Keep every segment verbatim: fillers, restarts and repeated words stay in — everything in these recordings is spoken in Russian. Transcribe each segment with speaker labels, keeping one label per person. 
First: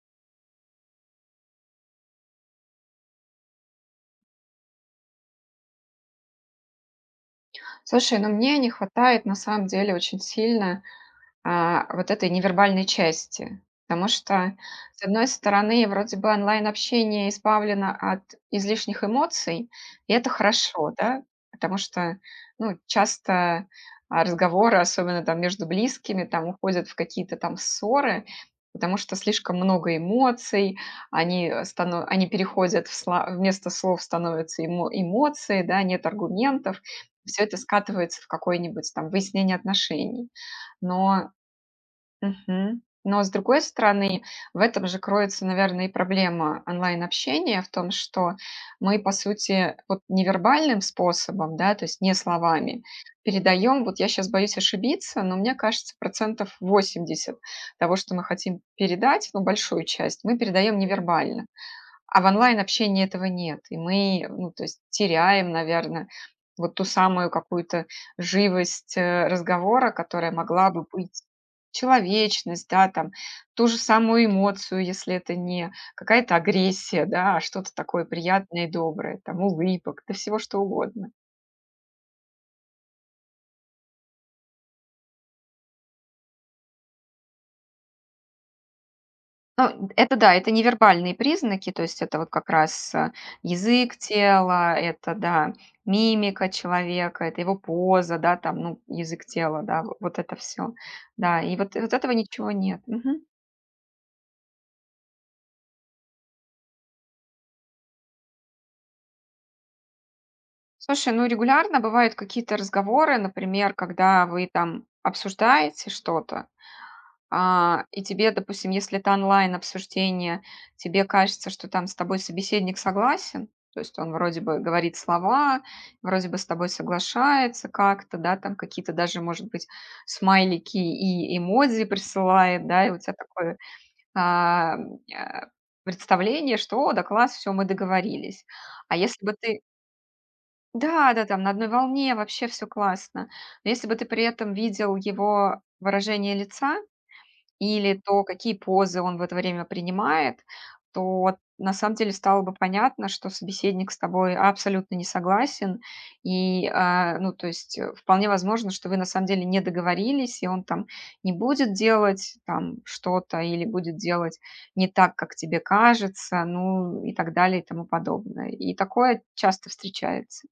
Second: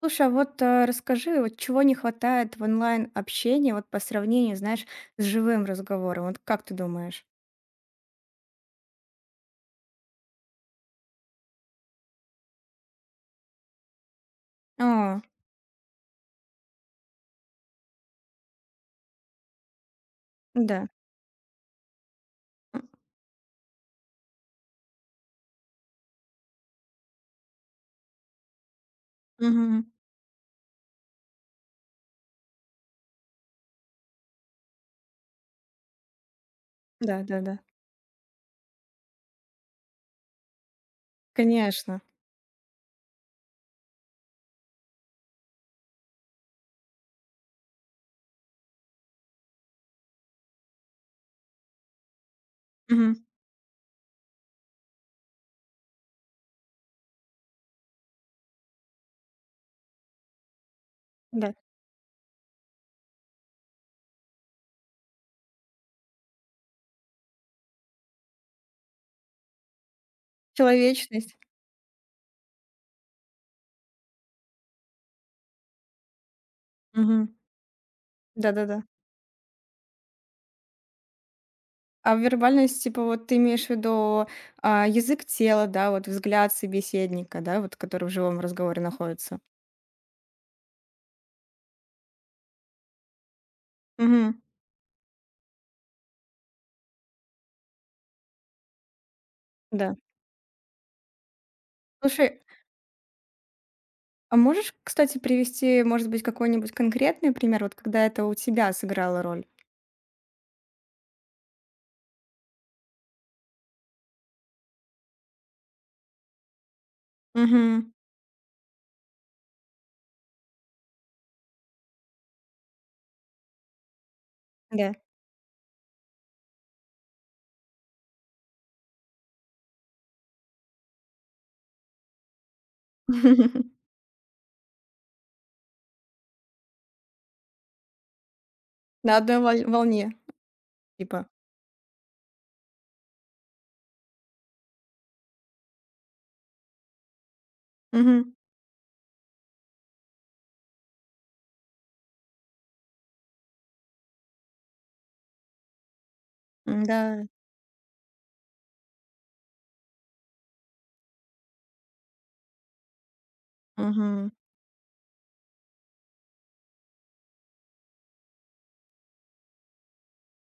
Speaker 1: Слушай, а вот, э, расскажи, вот чего не хватает в онлайн-общении, вот по сравнению, знаешь, с живым разговором? Вот как ты думаешь?
Speaker 2: Слушай, ну мне не хватает на самом деле очень сильно, а, вот этой невербальной части. Потому что, с
Speaker 1: А,
Speaker 2: одной стороны, вроде бы онлайн-общение избавлено от излишних эмоций, и это
Speaker 1: да.
Speaker 2: хорошо, да, потому что, ну,
Speaker 1: М,
Speaker 2: часто а, разговоры, особенно там между близкими, там уходят в какие-то там ссоры, потому что слишком
Speaker 1: мгм.
Speaker 2: много эмоций, они, э, стано- они переходят в сла- вместо слов становятся эмо- эмоции, да, нет аргументов, все это
Speaker 1: Да-да-да.
Speaker 2: скатывается в какое-нибудь там выяснение отношений. Но
Speaker 1: Конечно.
Speaker 2: Мгм. Но, с другой стороны, в этом же кроется, наверное, и проблема онлайн-общения в том, что мы, по сути, вот невербальным способом, да, то есть не словами,
Speaker 1: Мгм.
Speaker 2: передаем, вот я сейчас боюсь ошибиться, но мне кажется, процентов восемьдесят того, что мы хотим передать, ну, большую часть, мы передаем невербально.
Speaker 1: Да.
Speaker 2: А в онлайн-общении этого нет. И мы, ну, то есть теряем, наверное, вот ту самую какую-то живость, э, разговора, которая могла бы быть.
Speaker 1: Человечность.
Speaker 2: Человечность, да, там, ту же самую эмоцию, если это не какая-то агрессия,
Speaker 1: Мгм.
Speaker 2: да, а что-то такое приятное и
Speaker 1: Да-да-да.
Speaker 2: доброе, там, улыбок, да всего что угодно.
Speaker 1: А вербальность, типа, вот ты имеешь в виду, а, язык тела, да, вот взгляд собеседника, да, вот который в живом разговоре находится?
Speaker 2: Ну, это да, это невербальные признаки, то есть это вот как раз э, язык
Speaker 1: Мгм.
Speaker 2: тела, это, да, мимика человека, это его поза, да, там, ну, язык тела, да,
Speaker 1: Да.
Speaker 2: в- вот это все, да, и вот, вот этого
Speaker 1: Слушай,
Speaker 2: ничего нет. Мгм.
Speaker 1: а можешь, кстати, привести, может быть, какой-нибудь конкретный пример, вот когда это у тебя сыграло роль?
Speaker 2: Слушай, ну, регулярно бывают какие-то разговоры, например, когда вы там обсуждаете что-то. А,
Speaker 1: Мгм.
Speaker 2: и тебе, допустим, если это онлайн-обсуждение, тебе кажется, что там с тобой собеседник согласен, то есть он вроде бы
Speaker 1: Да.
Speaker 2: говорит слова, вроде бы с тобой соглашается как-то, да, там какие-то даже, может быть, смайлики и эмодзи присылает, да, и у тебя такое а, а, представление, что, о, да класс, все, мы договорились. А
Speaker 1: На
Speaker 2: если бы
Speaker 1: одной
Speaker 2: ты,
Speaker 1: воль волне
Speaker 2: да,
Speaker 1: типа.
Speaker 2: да, там на одной волне, вообще все классно. Но если бы ты при этом видел его выражение лица, или то,
Speaker 1: Мгм.
Speaker 2: какие позы он в это время принимает, то вот на самом деле стало бы понятно, что собеседник с тобой абсолютно не согласен. И,
Speaker 1: М-да.
Speaker 2: а, ну, то есть э, вполне возможно, что вы на самом деле не договорились, и он там не будет делать там что-то или будет
Speaker 1: Мгм.
Speaker 2: делать не так, как тебе кажется, ну и так далее и тому подобное. И такое часто встречается.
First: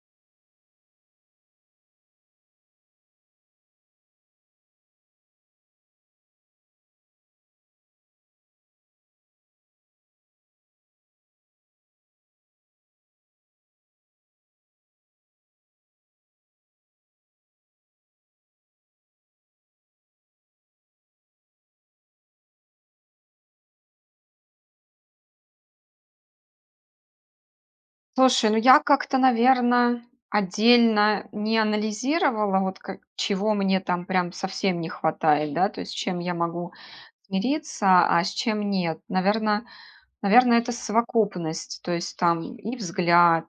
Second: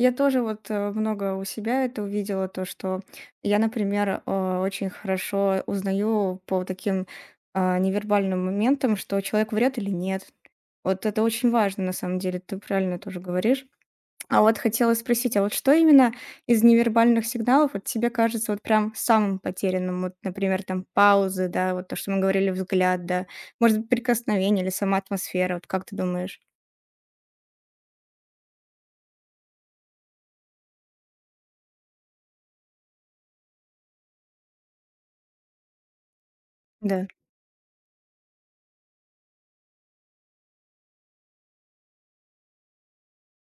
Speaker 1: Я тоже вот, э, много у себя это увидела, то, что я, например, э, очень хорошо узнаю по таким, а, невербальным моментам, что человек врет или нет. Вот это очень важно, на самом деле, ты правильно тоже говоришь. А вот хотела спросить, а вот что именно из невербальных сигналов вот тебе кажется вот прям самым потерянным? Вот, например, там паузы, да, вот то, что мы говорили, взгляд, да, может быть, прикосновение или сама атмосфера, вот как ты думаешь?
Speaker 2: Слушай, ну я как-то, наверное, отдельно не анализировала, вот ка чего мне там прям совсем не хватает, да, то есть с чем я могу
Speaker 1: Да.
Speaker 2: мириться, а с чем нет. наверное. Наверное, это совокупность, то есть там и взгляд,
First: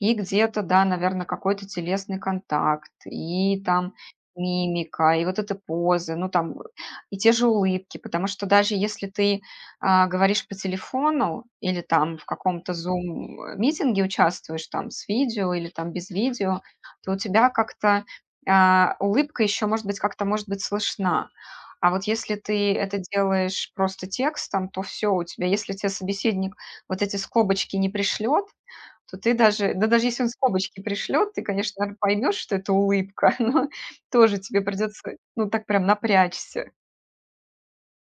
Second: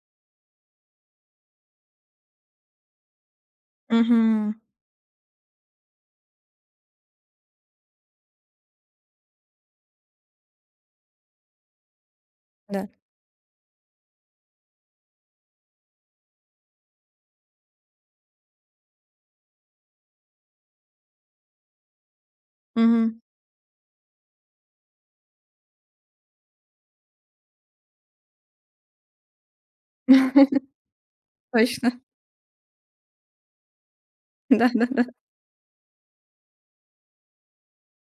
Speaker 2: и где-то, да, наверное, какой-то телесный контакт, и там
Speaker 1: Угу.
Speaker 2: мимика, и вот эта поза, ну там и те же улыбки, потому что даже если ты а, говоришь по телефону или там в каком-то
Speaker 1: Да.
Speaker 2: зум-митинге участвуешь там с видео или там без видео, то у тебя как-то а, улыбка еще может быть как-то может быть слышна. А вот если ты это
Speaker 1: Угу.
Speaker 2: делаешь просто текстом, то все у тебя. Если тебе собеседник вот эти скобочки не пришлет, то ты даже да даже если он скобочки пришлет, ты, конечно,
Speaker 1: Точно.
Speaker 2: поймешь, что это улыбка, но тоже тебе
Speaker 1: Да-да-да.
Speaker 2: придется, ну, так прям напрячься.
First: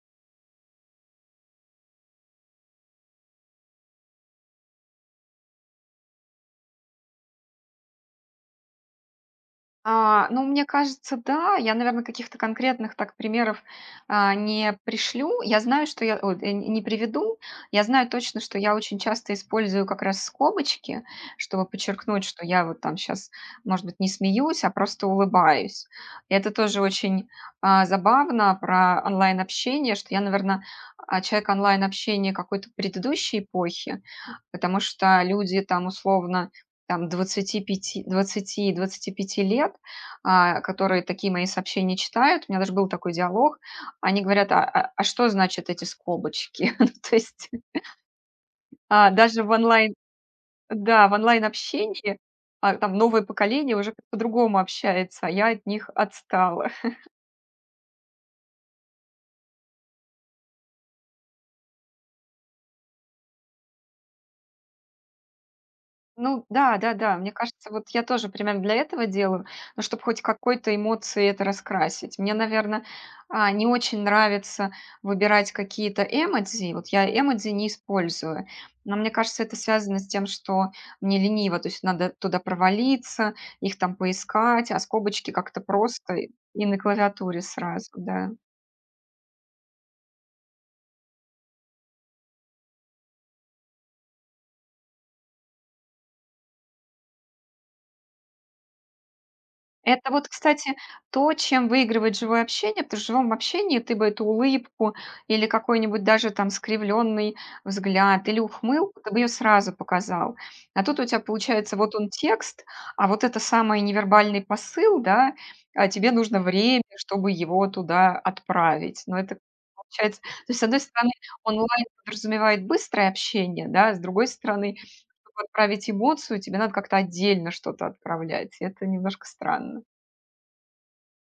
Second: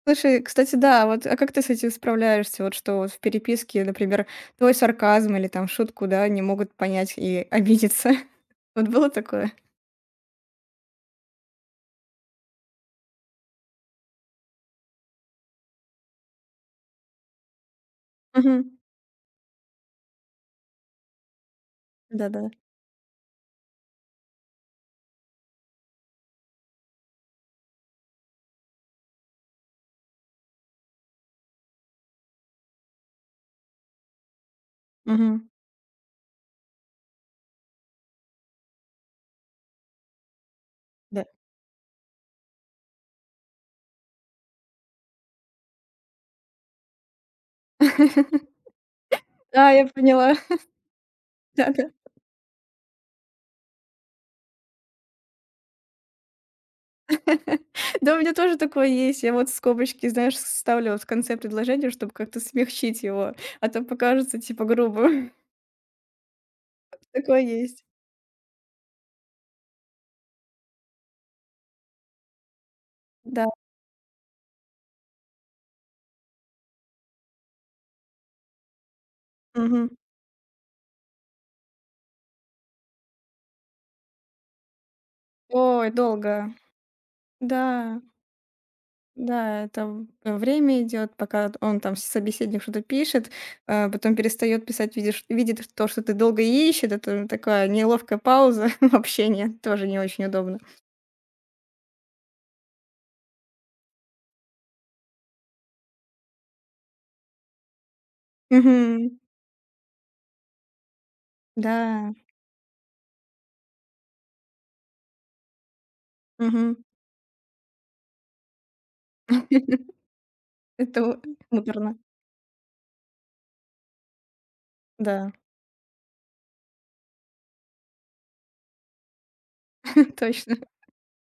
Speaker 1: Слушай, кстати, да, вот, а как ты с этим справляешься? Вот что вот в переписке, например, твой сарказм или там шутку, да, не могут понять и обидеться. Вот было такое?
Speaker 2: А, ну, мне кажется, да. Я, наверное, каких-то конкретных так примеров, а, не пришлю. Я знаю, что я ой, э, не приведу. Я знаю точно,
Speaker 1: Угу.
Speaker 2: что я очень часто использую как раз скобочки, чтобы подчеркнуть,
Speaker 1: Да-да.
Speaker 2: что я вот там сейчас, может быть, не смеюсь, а просто улыбаюсь. И это тоже очень, а, забавно про онлайн-общение, что я, наверное, человек онлайн-общения какой-то предыдущей эпохи, потому что
Speaker 1: Угу.
Speaker 2: люди там условно там двадцати пяти, двадцати двадцати пяти лет, а, которые
Speaker 1: Да. Угу.
Speaker 2: такие мои сообщения читают. У меня даже был такой диалог. Они говорят: «А а а что значит эти скобочки?» Ну, то есть, а, даже в
Speaker 1: А, я
Speaker 2: онлайн
Speaker 1: поняла.
Speaker 2: да, в
Speaker 1: Да-да.
Speaker 2: онлайн-общении, а, там новое поколение уже как-то по-другому общается, а я от них отстала.
Speaker 1: Да, у меня тоже такое есть. Я вот скобочки, знаешь, ставлю вот в конце предложения, чтобы как-то смягчить его, а то покажется, типа, грубо.
Speaker 2: Ну да, да-да, мне
Speaker 1: Такое
Speaker 2: кажется,
Speaker 1: есть.
Speaker 2: вот я тоже примерно для этого делаю, ну, чтобы хоть какой-то эмоции это раскрасить. Мне, наверное,
Speaker 1: Да.
Speaker 2: не очень нравится выбирать какие-то эмодзи. Вот я эмодзи не использую. Но мне кажется, это
Speaker 1: Мгм.
Speaker 2: связано с тем, что мне лениво, то есть надо туда провалиться, их там поискать, а скобочки как-то
Speaker 1: Ой,
Speaker 2: просто и
Speaker 1: долго.
Speaker 2: и на клавиатуре
Speaker 1: Да,
Speaker 2: сразу, да.
Speaker 1: да, это э, время идет, пока он там, собеседник, что-то пишет, а, потом перестает писать, видишь видит то, что ты долго ищет. Это такая неловкая пауза в общении, тоже не
Speaker 2: Это
Speaker 1: очень
Speaker 2: вот,
Speaker 1: удобно.
Speaker 2: кстати, то, чем выигрывает живое общение, потому что в живом общении ты бы эту улыбку или какой-нибудь даже там скривленный взгляд или ухмылку, ты
Speaker 1: Мгм.
Speaker 2: бы ее сразу показал. А тут у тебя получается вот он
Speaker 1: Да.
Speaker 2: текст, а вот это самый невербальный посыл, да, а тебе нужно
Speaker 1: Мгм.
Speaker 2: время, чтобы его туда отправить. Но это получается, то есть, с одной стороны,
Speaker 1: Это
Speaker 2: онлайн
Speaker 1: муторно.
Speaker 2: подразумевает быстрое общение, да, а с другой стороны,
Speaker 1: Да.
Speaker 2: чтобы отправить эмоцию, тебе надо как-то отдельно что-то отправлять. и Это немножко странно.
Speaker 1: Точно.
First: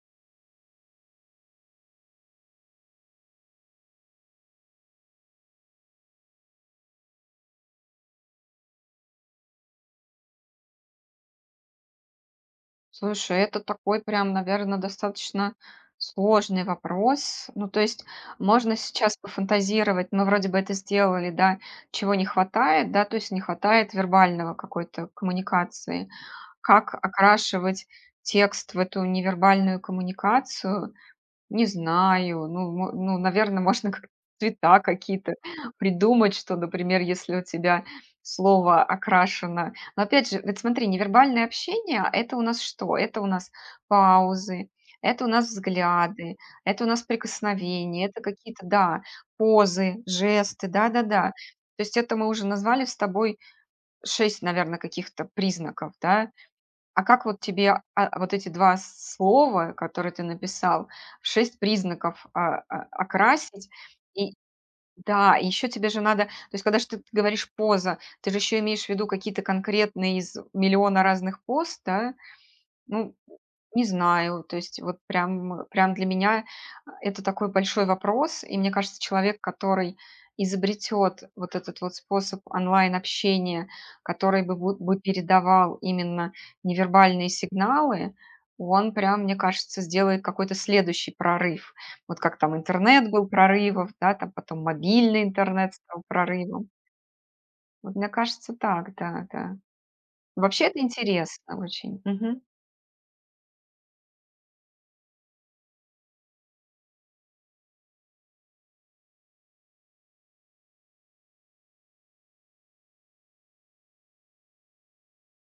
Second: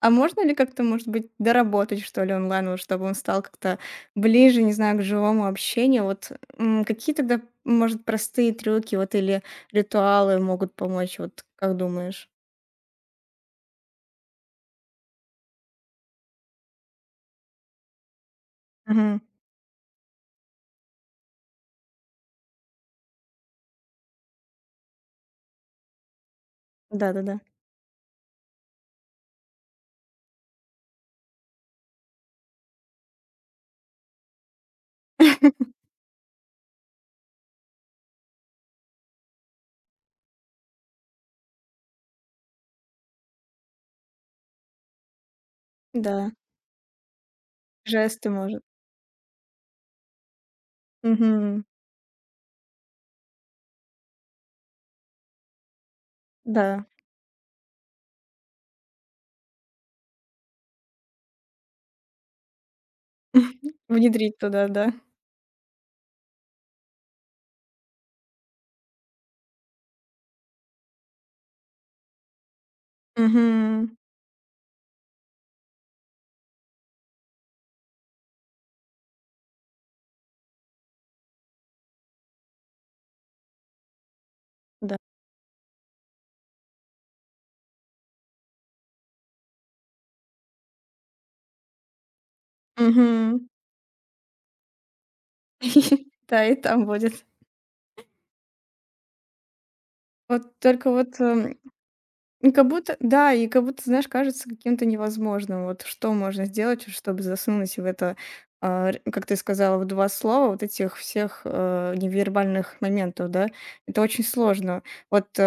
Speaker 1: А можно ли как-то, может быть, доработать, что ли, онлайн, вот чтобы он стал как-то ближе, не знаю, к живому общению? Вот м, какие тогда, может, простые трюки вот или ритуалы могут помочь, вот как думаешь?
Speaker 2: Слушай, это такой прям, наверное, достаточно сложный вопрос. Ну, то есть можно сейчас
Speaker 1: Мгм.
Speaker 2: пофантазировать. Мы вроде бы это сделали, да, чего не хватает, да, то есть не хватает вербального какой-то коммуникации. Как
Speaker 1: Да-да-да.
Speaker 2: окрашивать текст в эту невербальную коммуникацию, не знаю. Ну, мо ну, наверное, можно как цвета какие-то придумать, что, например, если у тебя слово окрашено но опять же, вот смотри, невербальное общение- это у нас что? Это у нас паузы, это у нас
Speaker 1: Да.
Speaker 2: взгляды, это у нас прикосновения, это
Speaker 1: Жесты, может.
Speaker 2: какие-то, да, позы, жесты, да-да-да.
Speaker 1: Мгм.
Speaker 2: То есть это мы уже назвали с тобой шесть, наверное, каких-то признаков, да?
Speaker 1: Да.
Speaker 2: А как вот тебе, а, а, вот эти два слова, которые ты написал, шесть признаков, а, а, окрасить? И
Speaker 1: Внедрить туда, да.
Speaker 2: да, еще тебе же надо, то есть когда ж ты говоришь «поза», ты же еще имеешь в виду какие-то конкретные из миллиона разных поз, да? Ну, не
Speaker 1: Мгм.
Speaker 2: знаю, то есть вот прям, прям для меня а, это такой большой вопрос, и мне кажется, человек, который изобретет вот этот вот способ онлайн-общения, который бы, бу-
Speaker 1: Да.
Speaker 2: бы передавал именно невербальные сигналы, он прям, мне кажется, сделает какой-то следующий прорыв. Вот как там интернет был
Speaker 1: Мгм.
Speaker 2: прорывов, да, там потом мобильный интернет стал
Speaker 1: Да, и
Speaker 2: прорывом.
Speaker 1: там будет.
Speaker 2: Вот мне кажется, так, да, да.
Speaker 1: Вот
Speaker 2: Вообще это
Speaker 1: только вот
Speaker 2: интересно
Speaker 1: эм,
Speaker 2: очень. Мгм.
Speaker 1: И как будто да, и как будто, знаешь, кажется каким-то невозможным. Вот что можно сделать, вот чтобы засунуть в это, а, р- как ты сказала, в два слова вот этих всех э, невербальных моментов, да? Это очень сложно. Вот э,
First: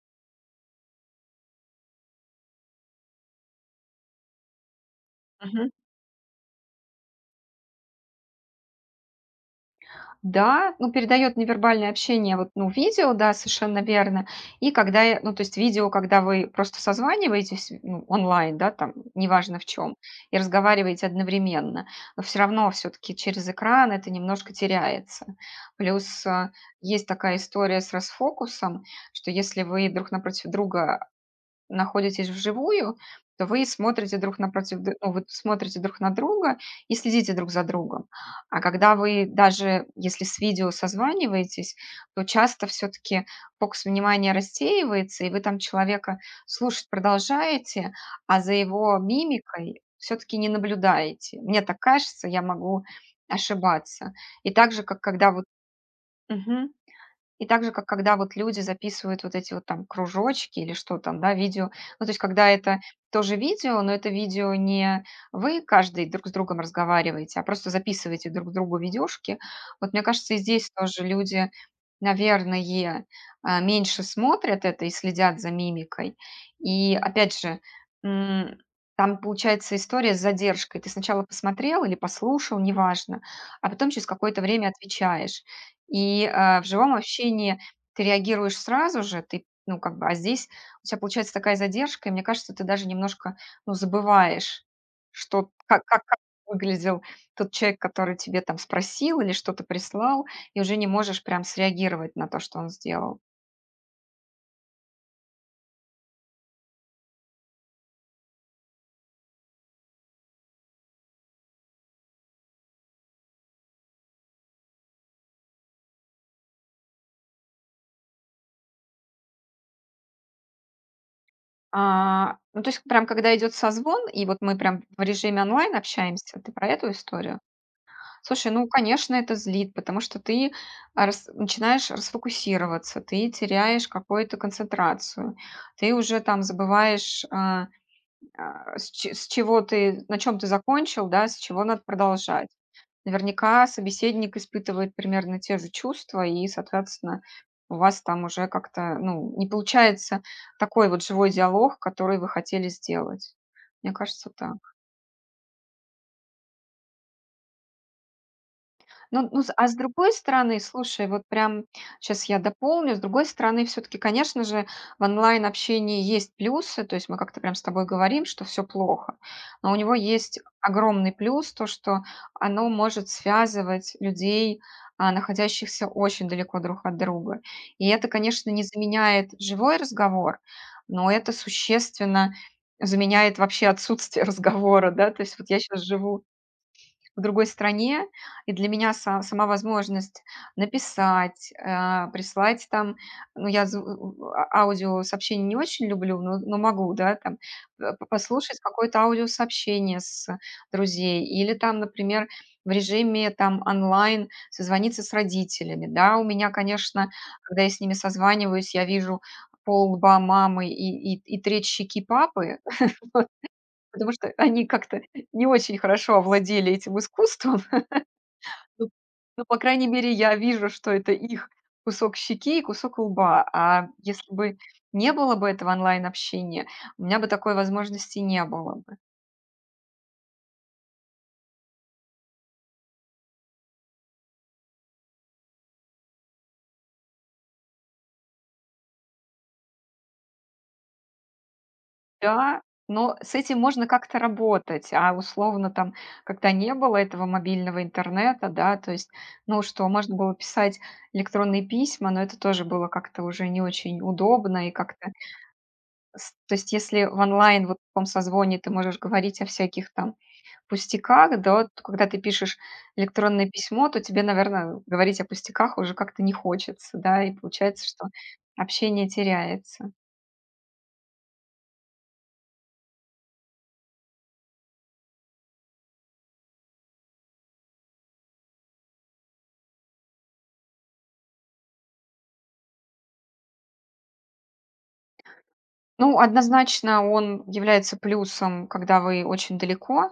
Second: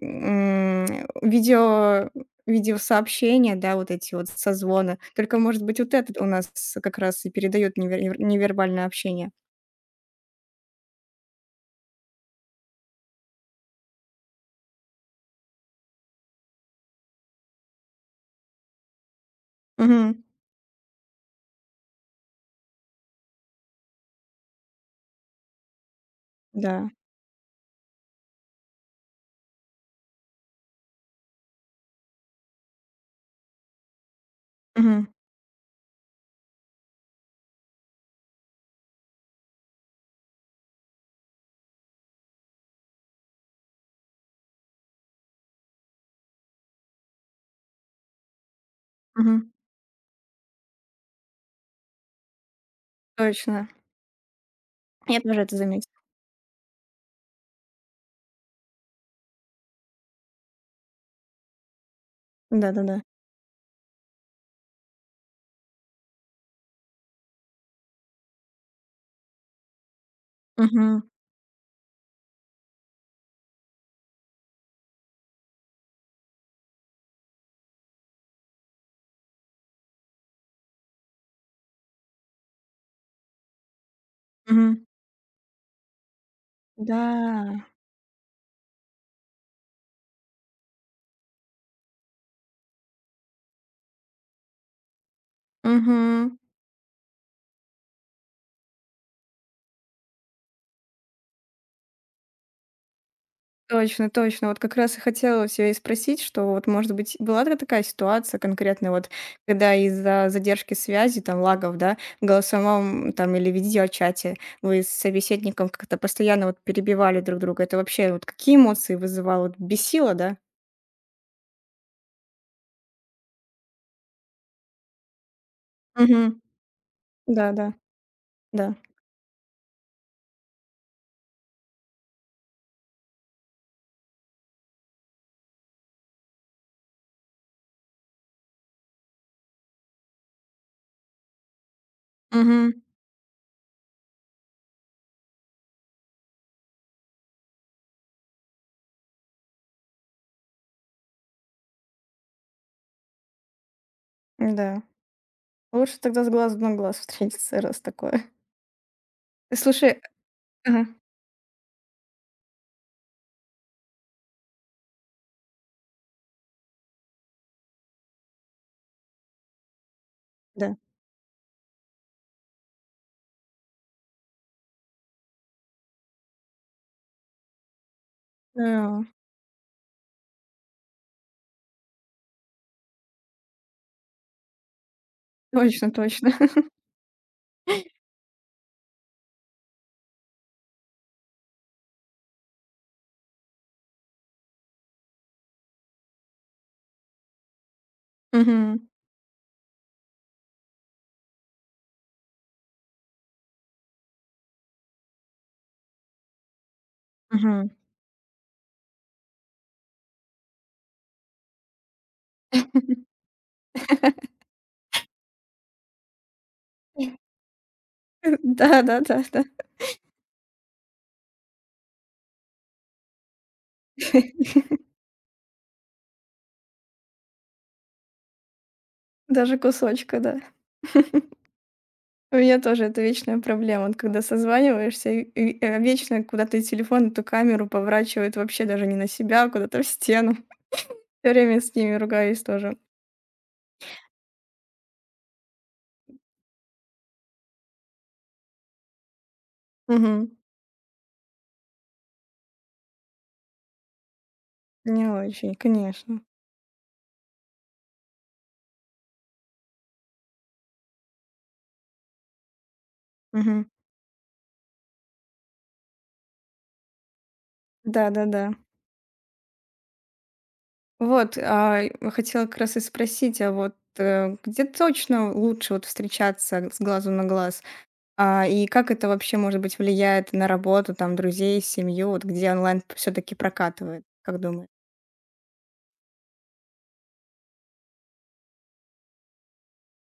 Speaker 1: м, видео видеосообщения, да, вот эти вот созвоны. Только, может быть, вот этот у нас как раз и передает невер- невербальное общение.
Speaker 2: Да, ну, передает невербальное общение, вот, ну, видео, да, совершенно верно. И когда, я- ну, то есть видео, когда вы просто созваниваетесь, ну, онлайн, да, там, неважно в чем,
Speaker 1: Мгм.
Speaker 2: и разговариваете одновременно, но все равно все-таки через экран это немножко теряется. Плюс а,
Speaker 1: Да.
Speaker 2: есть такая история с расфокусом, что если вы друг напротив друга находитесь вживую, то вы смотрите друг напротив, д-
Speaker 1: Мгм.
Speaker 2: ну, вы смотрите друг на друга и следите друг за другом. А когда вы даже, если с видео созваниваетесь, то часто все-таки фокус внимания рассеивается, и вы там человека слушать продолжаете, а за его
Speaker 1: Мгм.
Speaker 2: мимикой все-таки не наблюдаете. Мне так кажется, я могу
Speaker 1: Точно.
Speaker 2: ошибаться. И так же, как
Speaker 1: Я
Speaker 2: когда
Speaker 1: тоже
Speaker 2: вот...
Speaker 1: это заметила.
Speaker 2: Мгм. И так же, как когда вот люди записывают вот эти вот там кружочки или что там, да, видео. Ну, то есть, когда это
Speaker 1: Да-да-да.
Speaker 2: тоже видео, но это видео не вы каждый друг с другом разговариваете, а просто записываете друг другу видюшки. Вот мне кажется, и здесь
Speaker 1: Мгм.
Speaker 2: тоже люди, наверное, а, меньше смотрят это и следят за мимикой. И опять же, м, там получается история с задержкой. Ты сначала посмотрел или послушал, неважно, а потом через какое-то время
Speaker 1: Мгм.
Speaker 2: отвечаешь. И, а, в живом
Speaker 1: Да,
Speaker 2: общении ты реагируешь сразу же, ты, ну, как бы, а здесь у тебя получается такая задержка, и мне кажется, ты даже немножко, ну, забываешь, что как как как
Speaker 1: мгм.
Speaker 2: выглядел тот человек, который тебе там спросил или что-то прислал, и уже не можешь прям среагировать на то, что он сделал.
Speaker 1: Точно, точно. Вот как раз и хотела у тебя и спросить, что вот, может быть, была ли такая ситуация конкретная, вот, когда из-за задержки связи, там, лагов, да, в голосовом там или видеочате вы с собеседником как-то постоянно вот перебивали друг друга. Это вообще вот какие эмоции вызывало? Вот бесило, да?
Speaker 2: А, ну, то есть прям когда идет созвон, и вот мы прям в режиме онлайн
Speaker 1: Угу,
Speaker 2: общаемся, ты про эту историю?
Speaker 1: да, да,
Speaker 2: Слушай, ну,
Speaker 1: да.
Speaker 2: конечно, это злит, потому что ты а, рас- начинаешь расфокусироваться, ты теряешь какую-то концентрацию, ты уже там забываешь, а, а, с, ч- с чего ты, на чем ты закончил, да, с чего надо продолжать.
Speaker 1: Угу,
Speaker 2: Наверняка собеседник испытывает примерно те же чувства, и, соответственно, у вас там уже как-то, ну, не получается такой вот живой диалог, который вы хотели сделать. Мне кажется, так.
Speaker 1: да. Лучше тогда с глазу на глаз встретиться, раз такое.
Speaker 2: Ну ну, с а с
Speaker 1: Слушай,
Speaker 2: другой стороны,
Speaker 1: ага,
Speaker 2: слушай, вот прям сейчас я дополню. С другой стороны, все таки конечно же, в онлайн-общении есть плюсы. То есть мы как-то прям с тобой говорим, что все плохо. Но у него есть
Speaker 1: да.
Speaker 2: огромный плюс, то, что оно может связывать людей, а, находящихся очень далеко друг от друга. И это, конечно, не
Speaker 1: Да,
Speaker 2: заменяет живой разговор, но это существенно заменяет вообще отсутствие разговора, да. То есть вот я сейчас
Speaker 1: точно,
Speaker 2: живу
Speaker 1: точно.
Speaker 2: в другой стране, и для меня са сама возможность написать, а, прислать там, ну, я зв у а аудиосообщения не очень люблю, но но могу, да, там, э, п послушать
Speaker 1: Угу,
Speaker 2: какое-то аудиосообщение с друзей или там, например, в режиме там онлайн созвониться с родителями. Да, у меня, конечно, когда
Speaker 1: мгм.
Speaker 2: я с ними созваниваюсь, я вижу пол-лба мамы и и и треть щеки папы, потому что они как-то не очень хорошо овладели этим искусством. Ну
Speaker 1: Да-да-да-да.
Speaker 2: ну, по крайней мере, я вижу, что это их кусок щеки и кусок лба. А если бы не было бы этого онлайн-общения, у меня бы такой возможности не было бы.
Speaker 1: Даже кусочка, да. У меня тоже это вечная проблема. Вот когда созваниваешься, и и, э, вечно куда-то телефон эту камеру поворачивает вообще даже не на себя, а куда-то в стену. Всё время с ними ругаюсь
Speaker 2: Да,
Speaker 1: тоже.
Speaker 2: но с этим можно как-то работать, а условно там, когда не было этого мобильного интернета, да, то есть, ну что, можно
Speaker 1: Мгм.
Speaker 2: было писать электронные письма, но это тоже было как-то уже не очень удобно и
Speaker 1: Не
Speaker 2: как-то...
Speaker 1: очень, конечно.
Speaker 2: с- То есть, если в онлайн, вот в таком созвоне ты можешь говорить о всяких там пустяках, да, вот когда ты пишешь электронное
Speaker 1: Мгм.
Speaker 2: письмо, то тебе, наверное, говорить о пустяках уже как-то не хочется, да, и получается, что
Speaker 1: Да-да-да.
Speaker 2: общение теряется.
Speaker 1: Вот, а, и вот хотела как раз и спросить, а вот, э, где точно лучше вот встречаться с глазу на глаз? А, и как это вообще, может быть, влияет на работу, там, друзей, семью, вот где онлайн все-таки прокатывает, как думаешь?
Speaker 2: Ну, однозначно он является плюсом, когда вы очень далеко.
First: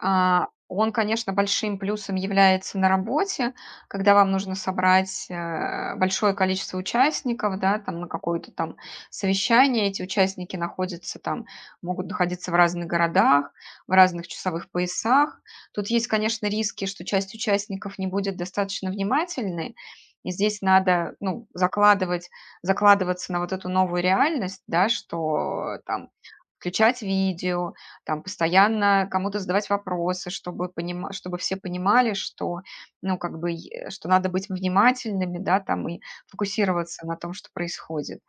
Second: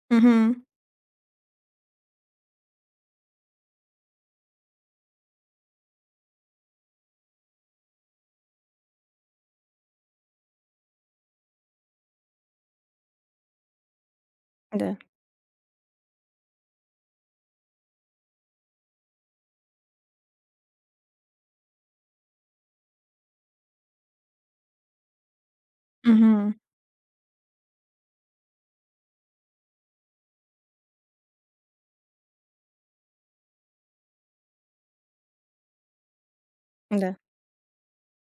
Speaker 2: А,
Speaker 1: Угу,
Speaker 2: он, конечно, большим плюсом является на работе, когда вам нужно собрать, э, большое количество участников, да, там на какое-то там совещание. Эти участники находятся там, могут находиться в разных городах, в разных часовых
Speaker 1: да.
Speaker 2: поясах. Тут есть, конечно, риски, что часть участников не будет достаточно внимательной, и здесь надо, ну, закладывать закладываться на вот эту новую реальность, да, что там
Speaker 1: Угу,
Speaker 2: включать видео, там постоянно кому-то задавать вопросы, чтобы понима чтобы все понимали, что, ну, как бы, е что надо быть внимательными, да, там, и фокусироваться
Speaker 1: да.
Speaker 2: на том, что происходит.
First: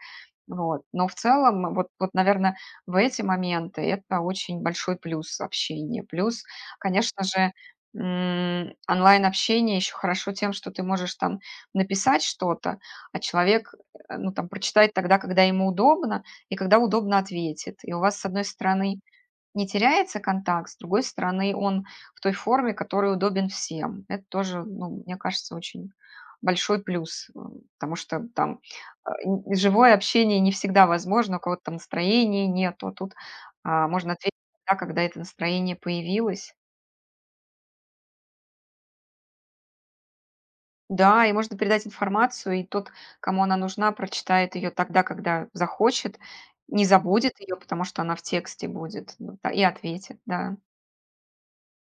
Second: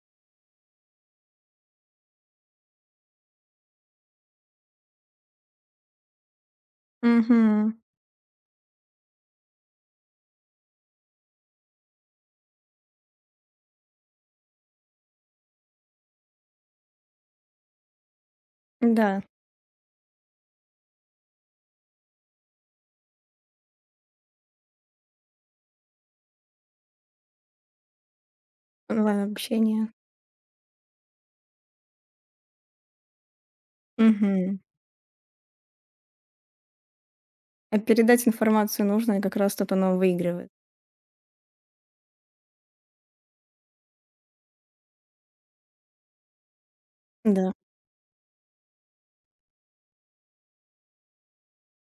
Speaker 2: Вот. Но в целом, вот вот, наверное, в эти моменты это очень большой плюс общения. Плюс, конечно же,
Speaker 1: Угу,
Speaker 2: м, онлайн-общение еще хорошо тем, что ты можешь там написать что-то, а человек, э, ну, там, прочитает тогда, когда ему удобно и когда удобно ответит. И у вас, с одной стороны,
Speaker 1: да.
Speaker 2: не теряется контакт, с другой стороны, он в той форме, который удобен всем. Это тоже, ну, мне кажется, очень большой плюс, э, потому что там э, н-
Speaker 1: Онлайн-общение.
Speaker 2: живое общение не всегда возможно, у кого-то там настроения нет, а тут а, можно ответить
Speaker 1: Угу.
Speaker 2: да, когда это настроение появилось.
Speaker 1: А передать информацию нужно, и как раз тут оно выигрывает.
Speaker 2: Да, и можно передать информацию, и тот, кому она нужна, прочитает ее тогда, когда захочет, не забудет
Speaker 1: Да.
Speaker 2: ее, потому что она в тексте будет, ну, да, и ответит, да.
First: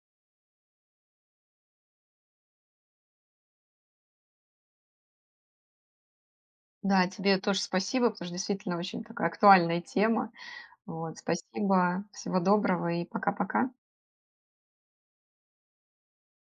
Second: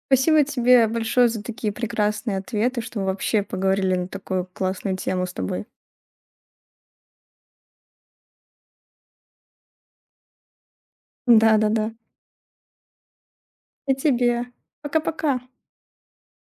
Speaker 1: Спасибо тебе большое за такие прекрасные ответы, что мы вообще поговорили на такую классную тему с тобой.
Speaker 2: Да, тебе тоже спасибо, потому что действительно очень такая актуальная тема. Вот,
Speaker 1: Да-да-да.
Speaker 2: спасибо, всего доброго и пока-пока.
Speaker 1: И тебе. Пока-пока.